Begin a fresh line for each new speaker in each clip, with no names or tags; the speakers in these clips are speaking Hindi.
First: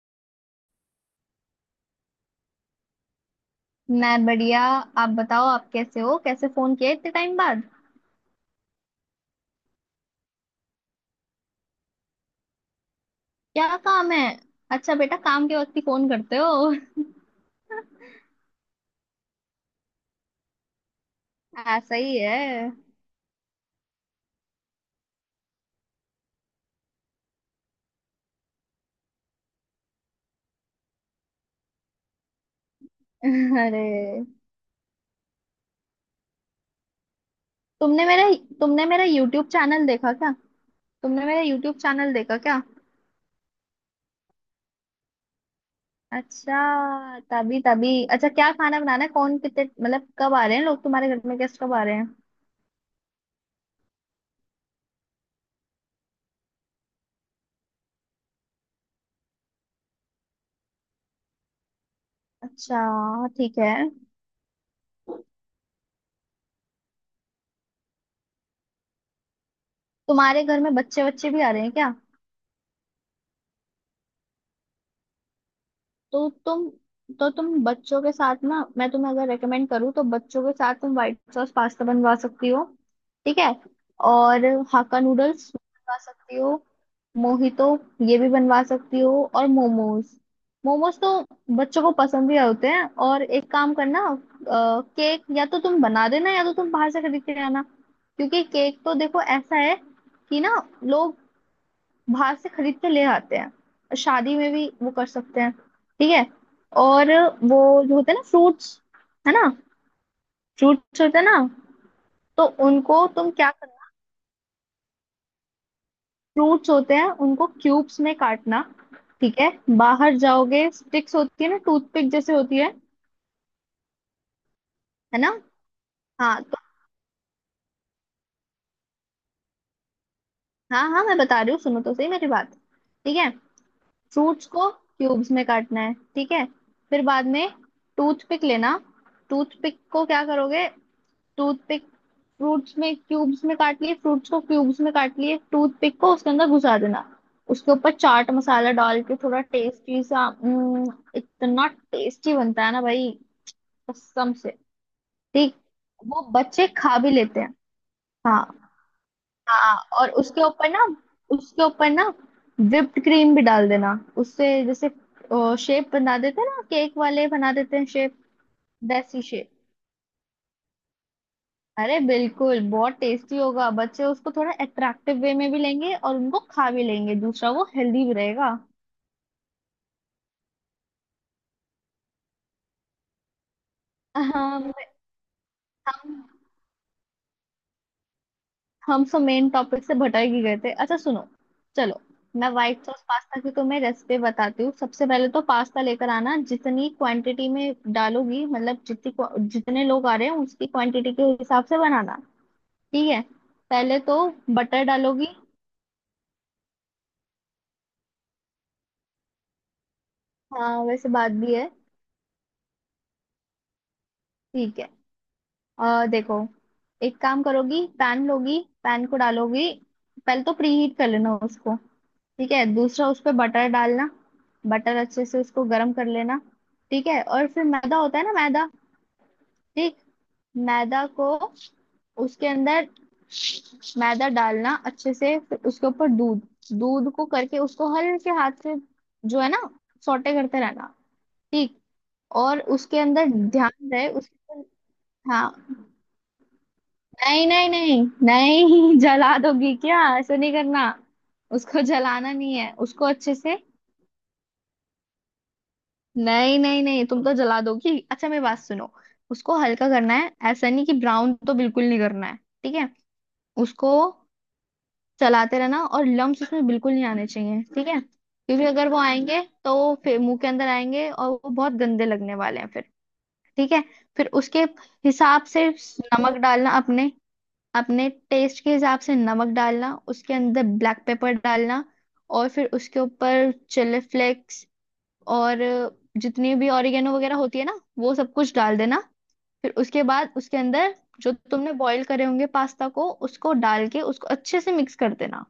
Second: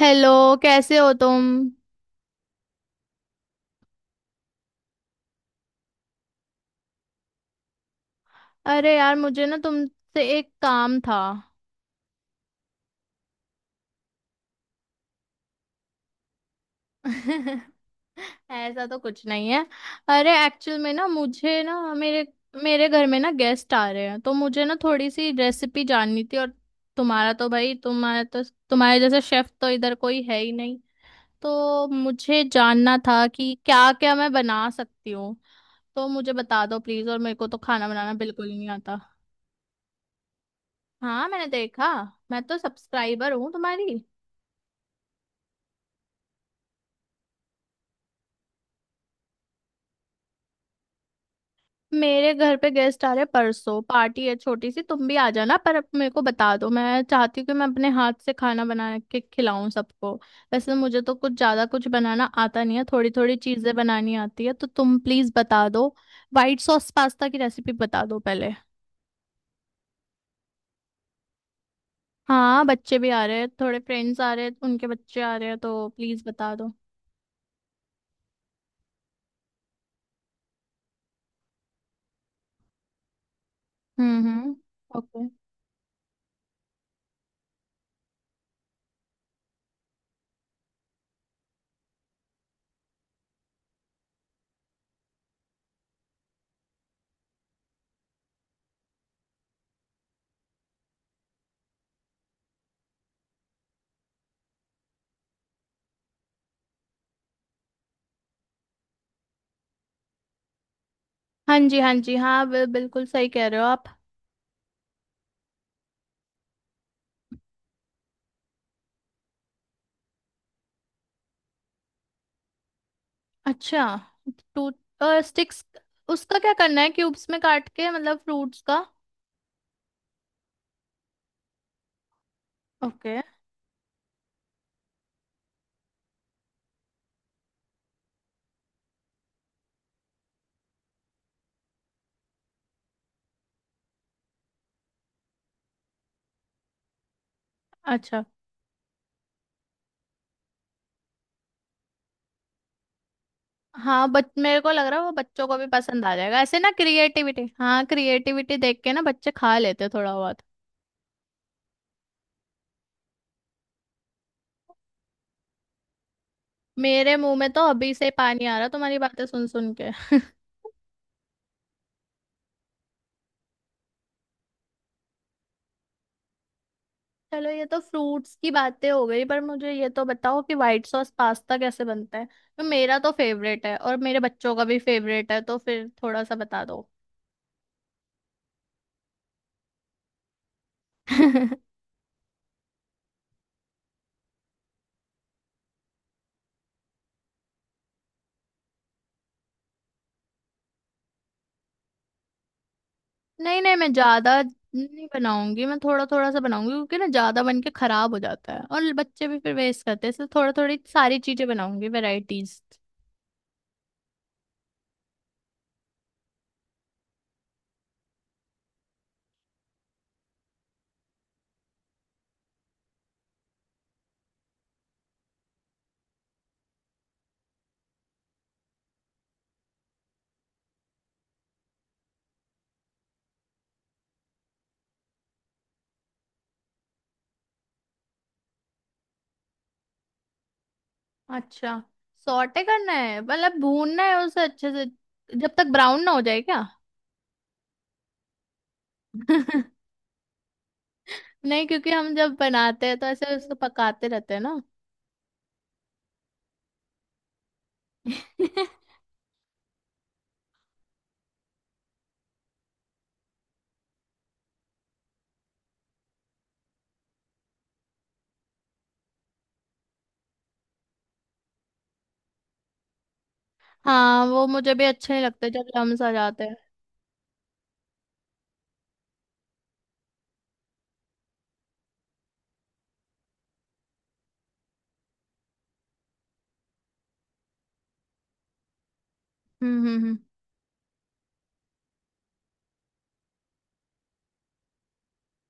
हेलो। कैसे हो तुम?
मैं बढ़िया। आप बताओ आप कैसे हो कैसे फोन किया इतने टाइम बाद।
अरे यार, मुझे ना तुमसे एक काम था।
क्या काम है। अच्छा बेटा काम के वक्त ही फोन करते हो।
ऐसा तो कुछ नहीं है। अरे एक्चुअल में ना, मुझे ना
ऐसा ही
मेरे
है।
मेरे घर में ना गेस्ट आ रहे हैं, तो मुझे ना थोड़ी सी रेसिपी जाननी थी। और तुम्हारा तो भाई तुम्हारा तो तुम्हारे जैसा शेफ तो इधर कोई है ही नहीं। तो मुझे जानना था कि
अरे
क्या क्या मैं बना सकती हूँ। तो मुझे बता दो प्लीज, और मेरे को तो खाना
तुमने
बनाना
मेरा
बिल्कुल ही नहीं
तुमने
आता।
मेरा यूट्यूब चैनल देखा क्या। तुमने
हाँ,
मेरा
मैंने
यूट्यूब
देखा।
चैनल देखा
मैं तो
क्या।
सब्सक्राइबर हूँ तुम्हारी।
अच्छा तभी तभी अच्छा क्या खाना बनाना है कौन कितने मतलब कब आ रहे हैं लोग तुम्हारे घर में गेस्ट कब आ रहे हैं।
मेरे घर पे गेस्ट आ रहे, परसों पार्टी है, छोटी सी। तुम भी आ जाना। पर मेरे को बता दो। मैं चाहती हूँ कि मैं अपने हाथ से खाना बना के खिलाऊं सबको। वैसे मुझे तो कुछ ज्यादा कुछ बनाना आता नहीं है, थोड़ी
अच्छा
थोड़ी
ठीक है।
चीजें बनानी आती है। तो तुम प्लीज बता दो। व्हाइट सॉस पास्ता की रेसिपी बता दो पहले।
तुम्हारे घर में बच्चे बच्चे भी आ रहे हैं क्या।
हाँ, बच्चे भी आ रहे हैं, थोड़े फ्रेंड्स आ रहे हैं, उनके बच्चे आ रहे हैं। तो प्लीज
तो
बता
तुम
दो।
तो तुम बच्चों के साथ ना मैं तुम्हें अगर रेकमेंड करूँ तो बच्चों के साथ तुम व्हाइट सॉस पास्ता बनवा सकती हो। ठीक है।
हम्म,
और
हम्म।
हाक्का
ओके।
नूडल्स बनवा सकती हो। मोहितो ये भी बनवा सकती हो और मोमोज। मोमोज तो बच्चों को पसंद भी होते हैं। और एक काम करना। केक या तो तुम बना देना या तो तुम बाहर से खरीद के आना। क्योंकि केक तो देखो ऐसा है कि ना लोग बाहर से खरीद के ले आते हैं शादी में भी वो कर सकते हैं। ठीक है। और वो जो होते हैं ना फ्रूट्स है ना फ्रूट्स होते हैं ना।
हाँ जी, हाँ जी,
तो
हाँ, बिल-
उनको
बिल्कुल सही
तुम
कह
क्या
रहे हो आप।
करना, फ्रूट्स होते हैं उनको क्यूब्स में काटना। ठीक है। बाहर जाओगे स्टिक्स होती है ना, टूथपिक जैसे होती है
अच्छा, तो
है ना।
स्टिक्स, उसका
हाँ
क्या
तो
करना है, क्यूब्स में काट के, मतलब फ्रूट्स का?
हाँ हाँ मैं बता रही हूँ सुनो तो सही मेरी बात। ठीक
ओके।
है। फ्रूट्स को क्यूब्स में काटना है, ठीक है, फिर बाद में टूथपिक लेना। टूथपिक को क्या करोगे, टूथपिक, फ्रूट्स में क्यूब्स में काट लिए, फ्रूट्स को क्यूब्स में काट लिए, टूथपिक को उसके अंदर घुसा देना। उसके ऊपर
अच्छा।
चाट मसाला डाल के थोड़ा टेस्टी सा इतना टेस्टी बनता है ना भाई।
हाँ, बच
कसम से।
मेरे को लग रहा है वो बच्चों
ठीक।
को भी पसंद आ
वो
जाएगा ऐसे
बच्चे
ना,
खा भी लेते
क्रिएटिविटी।
हैं।
हाँ, क्रिएटिविटी
हाँ।
देख के ना बच्चे खा
हाँ।
लेते हैं
और
थोड़ा बहुत।
उसके ऊपर ना whipped क्रीम भी डाल देना। उससे जैसे शेप बना देते हैं ना, केक
मेरे
वाले
मुंह में
बना
तो
देते हैं
अभी से
शेप।
पानी आ रहा तुम्हारी
वैसी
बातें सुन
शेप।
सुन के।
अरे बिल्कुल बहुत टेस्टी होगा, बच्चे उसको थोड़ा अट्रैक्टिव वे में भी लेंगे और उनको खा भी लेंगे,
चलो,
दूसरा
ये
वो
तो
हेल्दी भी
फ्रूट्स
रहेगा।
की बातें हो गई, पर मुझे ये तो बताओ कि व्हाइट सॉस पास्ता कैसे बनता है? तो मेरा तो फेवरेट है और मेरे बच्चों का
हम
भी फेवरेट है, तो फिर थोड़ा
हम
सा बता दो।
हम सब मेन टॉपिक से भटक ही गए थे। अच्छा सुनो। चलो, मैं व्हाइट सॉस पास्ता की तुम्हें रेसिपी बताती हूँ। सबसे पहले तो पास्ता लेकर आना, जितनी क्वांटिटी में डालोगी मतलब जितनी जितने लोग आ रहे हैं उसकी क्वांटिटी के हिसाब से बनाना। ठीक है।
नहीं नहीं, मैं
पहले तो
ज्यादा
बटर
नहीं
डालोगी।
बनाऊंगी। मैं थोड़ा थोड़ा सा बनाऊंगी, क्योंकि ना ज्यादा बन के खराब हो जाता है और बच्चे भी फिर वेस्ट करते हैं, इसलिए थोड़ा थोड़ी
हाँ वैसे
सारी
बात
चीजें
भी है।
बनाऊंगी, वेराइटीज।
ठीक है। देखो। एक काम करोगी, पैन लोगी, पैन को डालोगी। पहले तो प्रीहीट कर लेना उसको। ठीक है, दूसरा उस पे बटर डालना। बटर अच्छे से उसको गर्म कर लेना। ठीक है, और फिर मैदा होता है ना मैदा। ठीक। मैदा को उसके अंदर मैदा डालना अच्छे से, फिर उसके ऊपर दूध। दूध को करके उसको हल्के हाथ से, जो है ना, सौटे करते रहना।
अच्छा,
ठीक। और
सॉटे करना
उसके
है
अंदर
मतलब
ध्यान
भूनना
रहे
है उसे
उसके।
अच्छे से, जब तक
हाँ।
ब्राउन ना हो जाए क्या?
नहीं नहीं नहीं नहीं जला दोगी क्या, ऐसा नहीं करना।
नहीं,
उसको
क्योंकि हम
जलाना
जब
नहीं है,
बनाते हैं
उसको
तो ऐसे
अच्छे
उसको
से।
पकाते रहते हैं ना।
नहीं नहीं नहीं तुम तो जला दोगी, अच्छा मेरी बात सुनो। उसको हल्का करना है, ऐसा नहीं कि ब्राउन, तो बिल्कुल नहीं करना है। ठीक है। उसको चलाते रहना, और लम्स उसमें बिल्कुल नहीं आने चाहिए, ठीक है, क्योंकि अगर वो आएंगे तो वो फिर मुंह के अंदर आएंगे और वो बहुत गंदे लगने वाले हैं फिर। ठीक है।
हाँ,
फिर
वो
उसके
मुझे भी अच्छे नहीं
हिसाब
लगते जब
से
लम्स आ
नमक
जाते हैं।
डालना, अपने अपने टेस्ट के हिसाब से नमक डालना, उसके अंदर ब्लैक पेपर डालना। और फिर उसके ऊपर चिली फ्लेक्स, और जितनी भी ऑरिगेनो वगैरह होती है ना वो सब कुछ डाल देना। फिर
हम्म, हम्म,
उसके बाद उसके अंदर जो तुमने बॉईल करे होंगे पास्ता को, उसको डाल के उसको अच्छे से मिक्स कर देना।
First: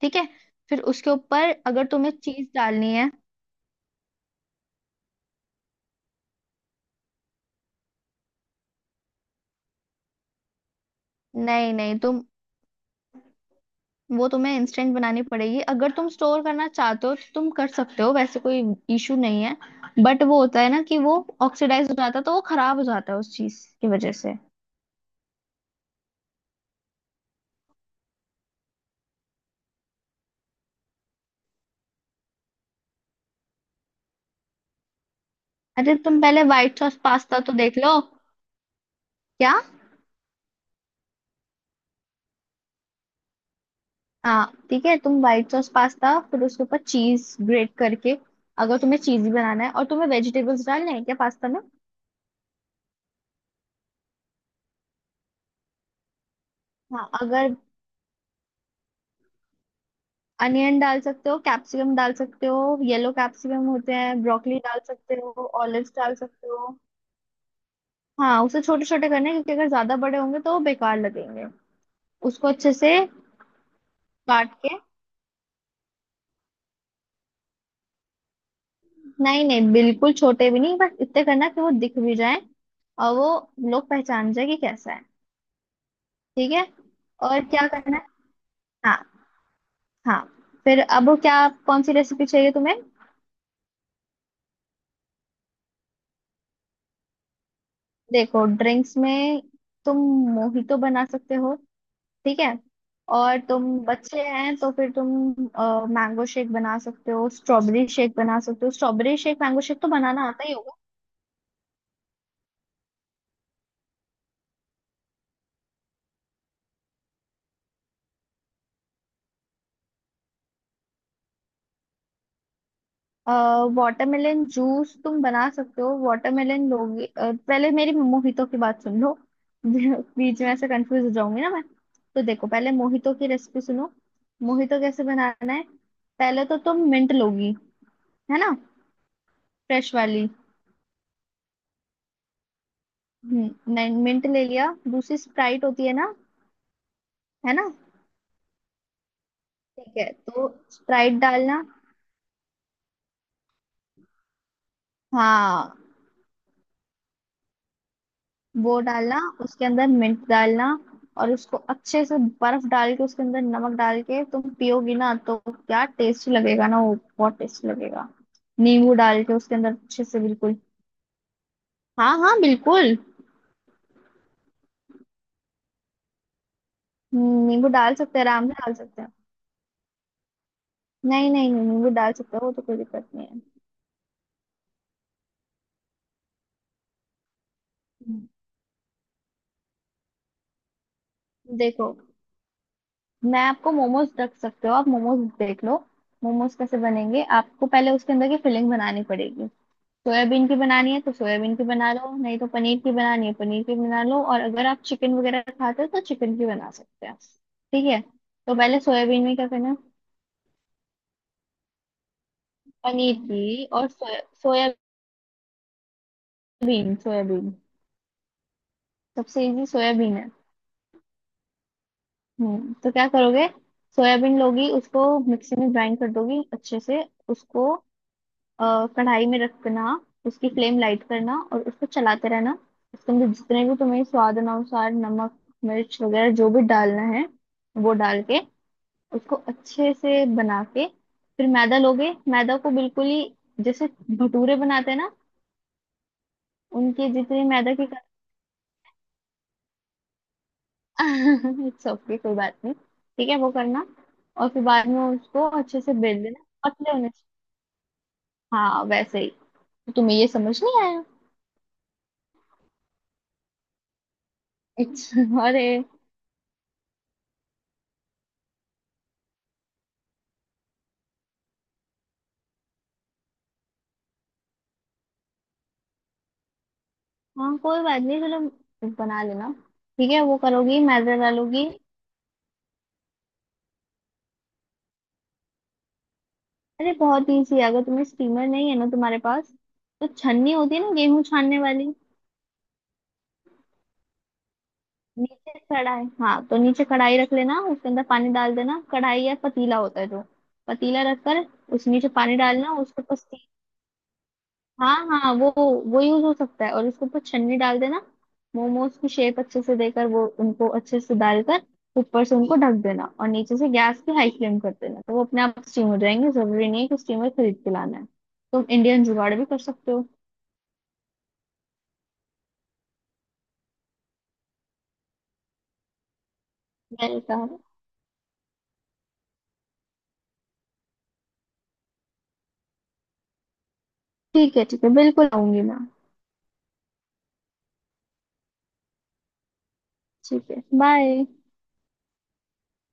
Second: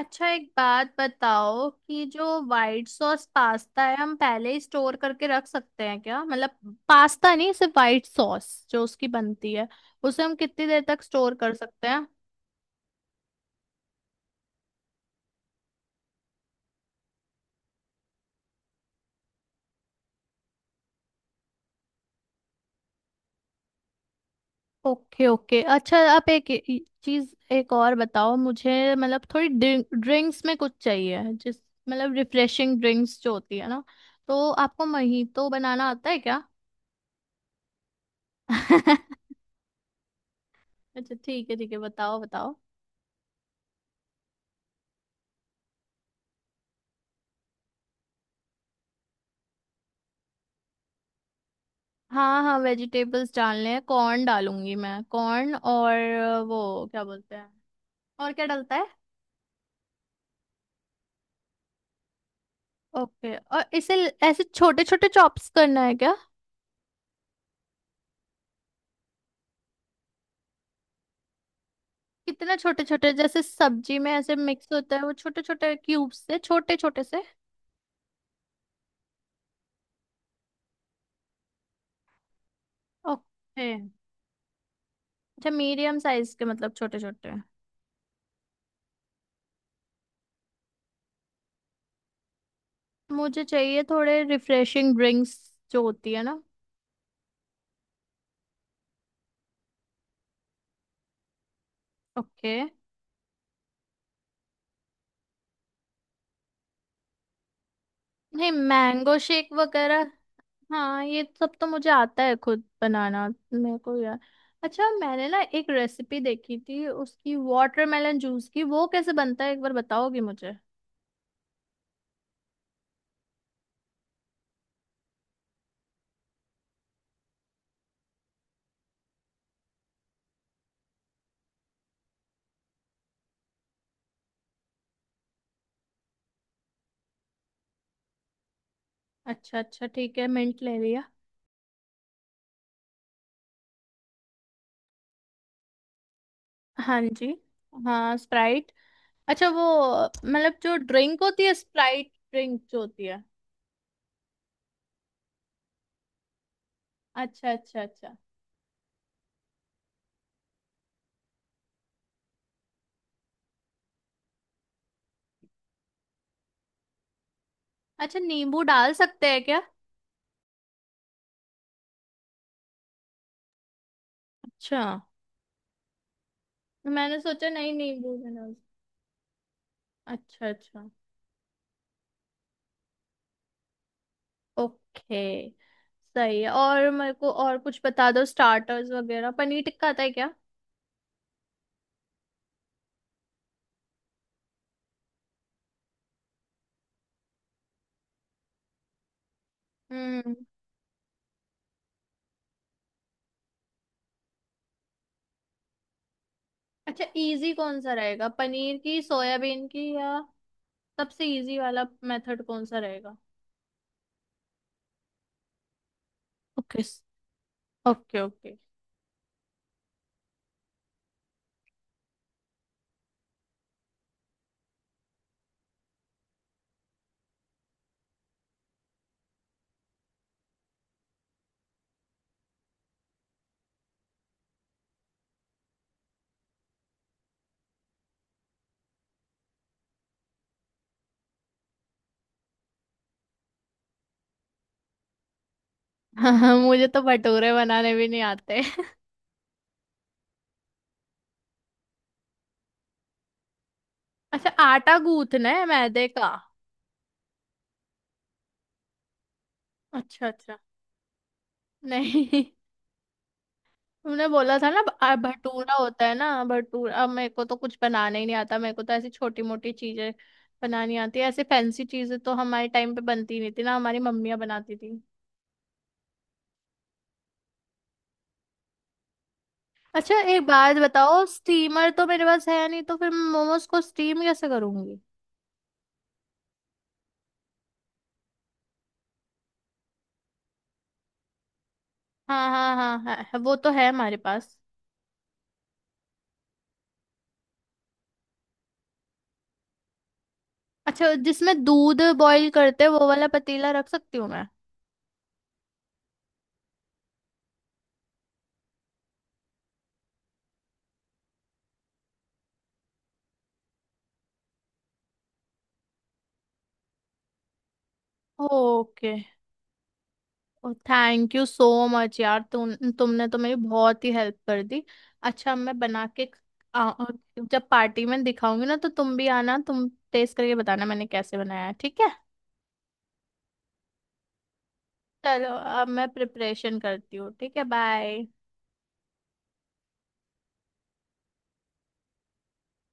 ठीक है।
एक
फिर
बात
उसके ऊपर
बताओ
अगर
कि
तुम्हें
जो
चीज
व्हाइट
डालनी है।
सॉस पास्ता है, हम पहले ही स्टोर करके रख सकते हैं क्या? मतलब पास्ता नहीं, सिर्फ व्हाइट सॉस जो उसकी बनती है, उसे हम कितनी देर तक स्टोर कर
नहीं
सकते
नहीं,
हैं?
तुम, वो तुम्हें इंस्टेंट बनानी पड़ेगी, अगर तुम स्टोर करना चाहते हो तो तुम कर सकते हो, वैसे कोई इशू नहीं है। बट वो होता है ना कि वो ऑक्सीडाइज हो जाता है, तो वो खराब हो जाता है उस चीज की वजह से।
Okay, okay. अच्छा, आप एक चीज एक और बताओ मुझे, मतलब थोड़ी ड्रिंक्स में कुछ चाहिए, जिस मतलब रिफ्रेशिंग ड्रिंक्स जो होती है ना। तो आपको महीतो बनाना
अरे
आता है
तुम
क्या?
पहले व्हाइट सॉस पास्ता तो देख लो। क्या।
अच्छा ठीक है, ठीक है, बताओ बताओ।
हाँ ठीक है, तुम व्हाइट सॉस पास्ता फिर उसके ऊपर चीज ग्रेट करके, अगर तुम्हें चीजी बनाना है, और तुम्हें वेजिटेबल्स डालने हैं क्या पास्ता में।
हाँ हाँ, वेजिटेबल्स डालने हैं। कॉर्न डालूंगी मैं, कॉर्न और वो क्या
हाँ
बोलते हैं,
अगर,
और क्या डलता है?
अनियन डाल सकते हो, कैप्सिकम डाल सकते हो, येलो
ओके, और
कैप्सिकम होते
इसे
हैं,
ऐसे
ब्रोकली डाल
छोटे छोटे
सकते हो।
चॉप्स करना
ऑलिव्स
है क्या?
डाल सकते हो। हाँ उसे छोटे छोटे करने हैं, क्योंकि अगर ज्यादा बड़े होंगे तो वो बेकार लगेंगे। उसको
कितना
अच्छे
छोटे
से
छोटे, जैसे सब्जी में ऐसे
काट
मिक्स
के।
होता है वो छोटे छोटे क्यूब्स से, छोटे छोटे से?
नहीं नहीं बिल्कुल छोटे भी नहीं, बस इतने करना कि वो दिख भी जाए और वो
ओके,
लोग पहचान जाए कि कैसा है।
अच्छा, मीडियम साइज के
ठीक है,
मतलब, छोटे छोटे।
और क्या करना है। हाँ। हाँ। फिर अब वो क्या, कौन सी रेसिपी चाहिए तुम्हें।
मुझे चाहिए थोड़े रिफ्रेशिंग ड्रिंक्स जो होती है ना।
देखो ड्रिंक्स में तुम मोहितो बना सकते हो। ठीक
ओके।
है। और तुम बच्चे हैं तो फिर तुम मैंगो शेक बना सकते हो, स्ट्रॉबेरी शेक बना
नहीं,
सकते हो,
mango
strawberry shake
shake
mango shake तो
वगैरह,
बनाना आता ही होगा।
हाँ, ये सब तो मुझे आता है खुद बनाना। मेरे को यार, अच्छा मैंने ना एक रेसिपी देखी थी उसकी, वाटरमेलन जूस की, वो कैसे बनता है एक बार बताओगी मुझे?
वाटरमेलन जूस तुम बना सकते हो, वाटरमेलन लोगे पहले मेरी मोहितो की बात सुन लो। बीच में ऐसे कंफ्यूज हो जाऊंगी ना मैं। तो देखो पहले मोहितो की रेसिपी सुनो। मोहितो कैसे बनाना है। पहले तो तुम मिंट लोगी, है ना।
अच्छा अच्छा,
फ्रेश
ठीक है,
वाली।
मिंट ले लिया।
नहीं मिंट ले लिया, दूसरी स्प्राइट होती है ना,
हाँ जी।
है ना।
हाँ, स्प्राइट। अच्छा, वो
ठीक है, तो
मतलब जो
स्प्राइट
ड्रिंक होती है,
डालना।
स्प्राइट ड्रिंक जो होती है।
हाँ,
अच्छा अच्छा अच्छा।
वो डालना, उसके अंदर मिंट डालना। और उसको अच्छे से बर्फ डाल के, उसके अंदर नमक डाल के तुम पियोगी ना, तो क्या टेस्ट लगेगा ना, वो बहुत टेस्ट लगेगा।
अच्छा, नींबू डाल
नींबू डाल
सकते
के
हैं
उसके
क्या?
अंदर अच्छे से, बिल्कुल। हाँ हाँ बिल्कुल।
अच्छा, मैंने सोचा
नींबू
नहीं
डाल
नींबू
सकते हैं,
भी ना।
आराम से डाल सकते हैं।
अच्छा अच्छा।
नहीं नहीं नहीं, नींबू डाल सकते हो, वो तो कोई दिक्कत नहीं है।
ओके। सही है। और मेरे को और कुछ बता दो,
हम्म।
स्टार्टर्स वगैरह, पनीर टिक्का आता है क्या?
देखो, मैं आपको मोमोज रख सकते हो, आप मोमोज देख लो। मोमोज कैसे बनेंगे, आपको पहले उसके अंदर की फिलिंग बनानी पड़ेगी।
हम्म।
सोयाबीन की बनानी है तो सोयाबीन की बना लो, नहीं तो पनीर की बनानी है पनीर की बना लो, और अगर आप चिकन वगैरह खाते हो तो चिकन की बना
अच्छा,
सकते हैं,
इजी कौन
ठीक
सा
है।
रहेगा,
तो
पनीर
पहले
की,
सोयाबीन में क्या
सोयाबीन
करना है,
की, या? सबसे इजी वाला मेथड कौन सा
पनीर
रहेगा?
की और soya,
okay.
Soybean soybean,
okay, okay.
सबसे इजी सोयाबीन है। तो क्या करोगे। सोयाबीन लोगी, उसको मिक्सी में ग्राइंड कर दोगी अच्छे से, उसको कढ़ाई में रखना। उसकी फ्लेम लाइट करना और उसको चलाते रहना। उसके अंदर जितने भी तुम्हें स्वाद अनुसार नमक मिर्च वगैरह जो भी डालना है वो डाल के उसको अच्छे से बना के, फिर मैदा लोगे, मैदा को बिल्कुल ही जैसे भटूरे बनाते हैं ना,
हाँ, मुझे तो
उनके जितने
भटूरे
मैदा के,
बनाने भी नहीं आते।
इट्स ओके कोई बात नहीं। ठीक है, वो करना। और
अच्छा,
फिर बाद
आटा
में उसको
गूंथना है
अच्छे से
मैदे
बेल
का?
देना पतले होने से- हाँ वैसे ही। तो तुम्हें
अच्छा
ये
अच्छा,
समझ नहीं आया।
नहीं। तुमने बोला था ना
इट्स, अरे
भटूरा होता है ना, भटूरा। अब मेरे को तो कुछ बनाना ही नहीं आता। मेरे को तो ऐसी छोटी मोटी चीजें बनानी आती है। ऐसे फैंसी चीजें तो हमारे टाइम पे बनती नहीं थी ना, हमारी मम्मियाँ बनाती थी।
हाँ कोई बात नहीं, चलो बना लेना। ठीक
अच्छा,
है, वो
एक बात
करोगी मैदा
बताओ,
डालोगी।
स्टीमर तो मेरे पास है नहीं, तो फिर मैं मोमोज को स्टीम कैसे करूंगी?
अरे बहुत इजी है, अगर तुम्हें स्टीमर नहीं है ना तुम्हारे पास, तो छन्नी होती है ना गेहूं छानने वाली।
हाँ हाँ हाँ हाँ, वो तो है हमारे पास।
नीचे कढ़ाई, हाँ तो नीचे कढ़ाई रख लेना, उसके अंदर पानी डाल देना, कढ़ाई या पतीला होता है जो, पतीला
अच्छा,
रखकर
जिसमें
उस
दूध
नीचे पानी
बॉईल
डालना,
करते हैं
उसके
वो
ऊपर,
वाला पतीला रख सकती हूँ मैं?
हाँ हाँ, वो यूज हो सकता है, और उसके ऊपर छन्नी डाल देना। मोमोज की शेप अच्छे से देकर, वो उनको अच्छे से डालकर ऊपर से उनको ढक देना, और नीचे से गैस की हाई फ्लेम कर देना, तो वो अपने आप स्टीम हो जाएंगे, जरूरी नहीं है कि स्टीमर खरीद के लाना है। तुम इंडियन
ओके।
जुगाड़ भी कर सकते हो।
थैंक यू सो मच यार, तुमने तो मेरी बहुत ही हेल्प कर दी। अच्छा, मैं बना के आ,
मैंने कहा।
जब पार्टी में दिखाऊंगी ना तो तुम भी आना, तुम टेस्ट करके बताना मैंने कैसे बनाया है, ठीक है?
ठीक है ठीक है, बिल्कुल
चलो,
आऊंगी मैं।
अब मैं प्रिपरेशन करती हूँ, ठीक है, बाय।
ठीक है बाय।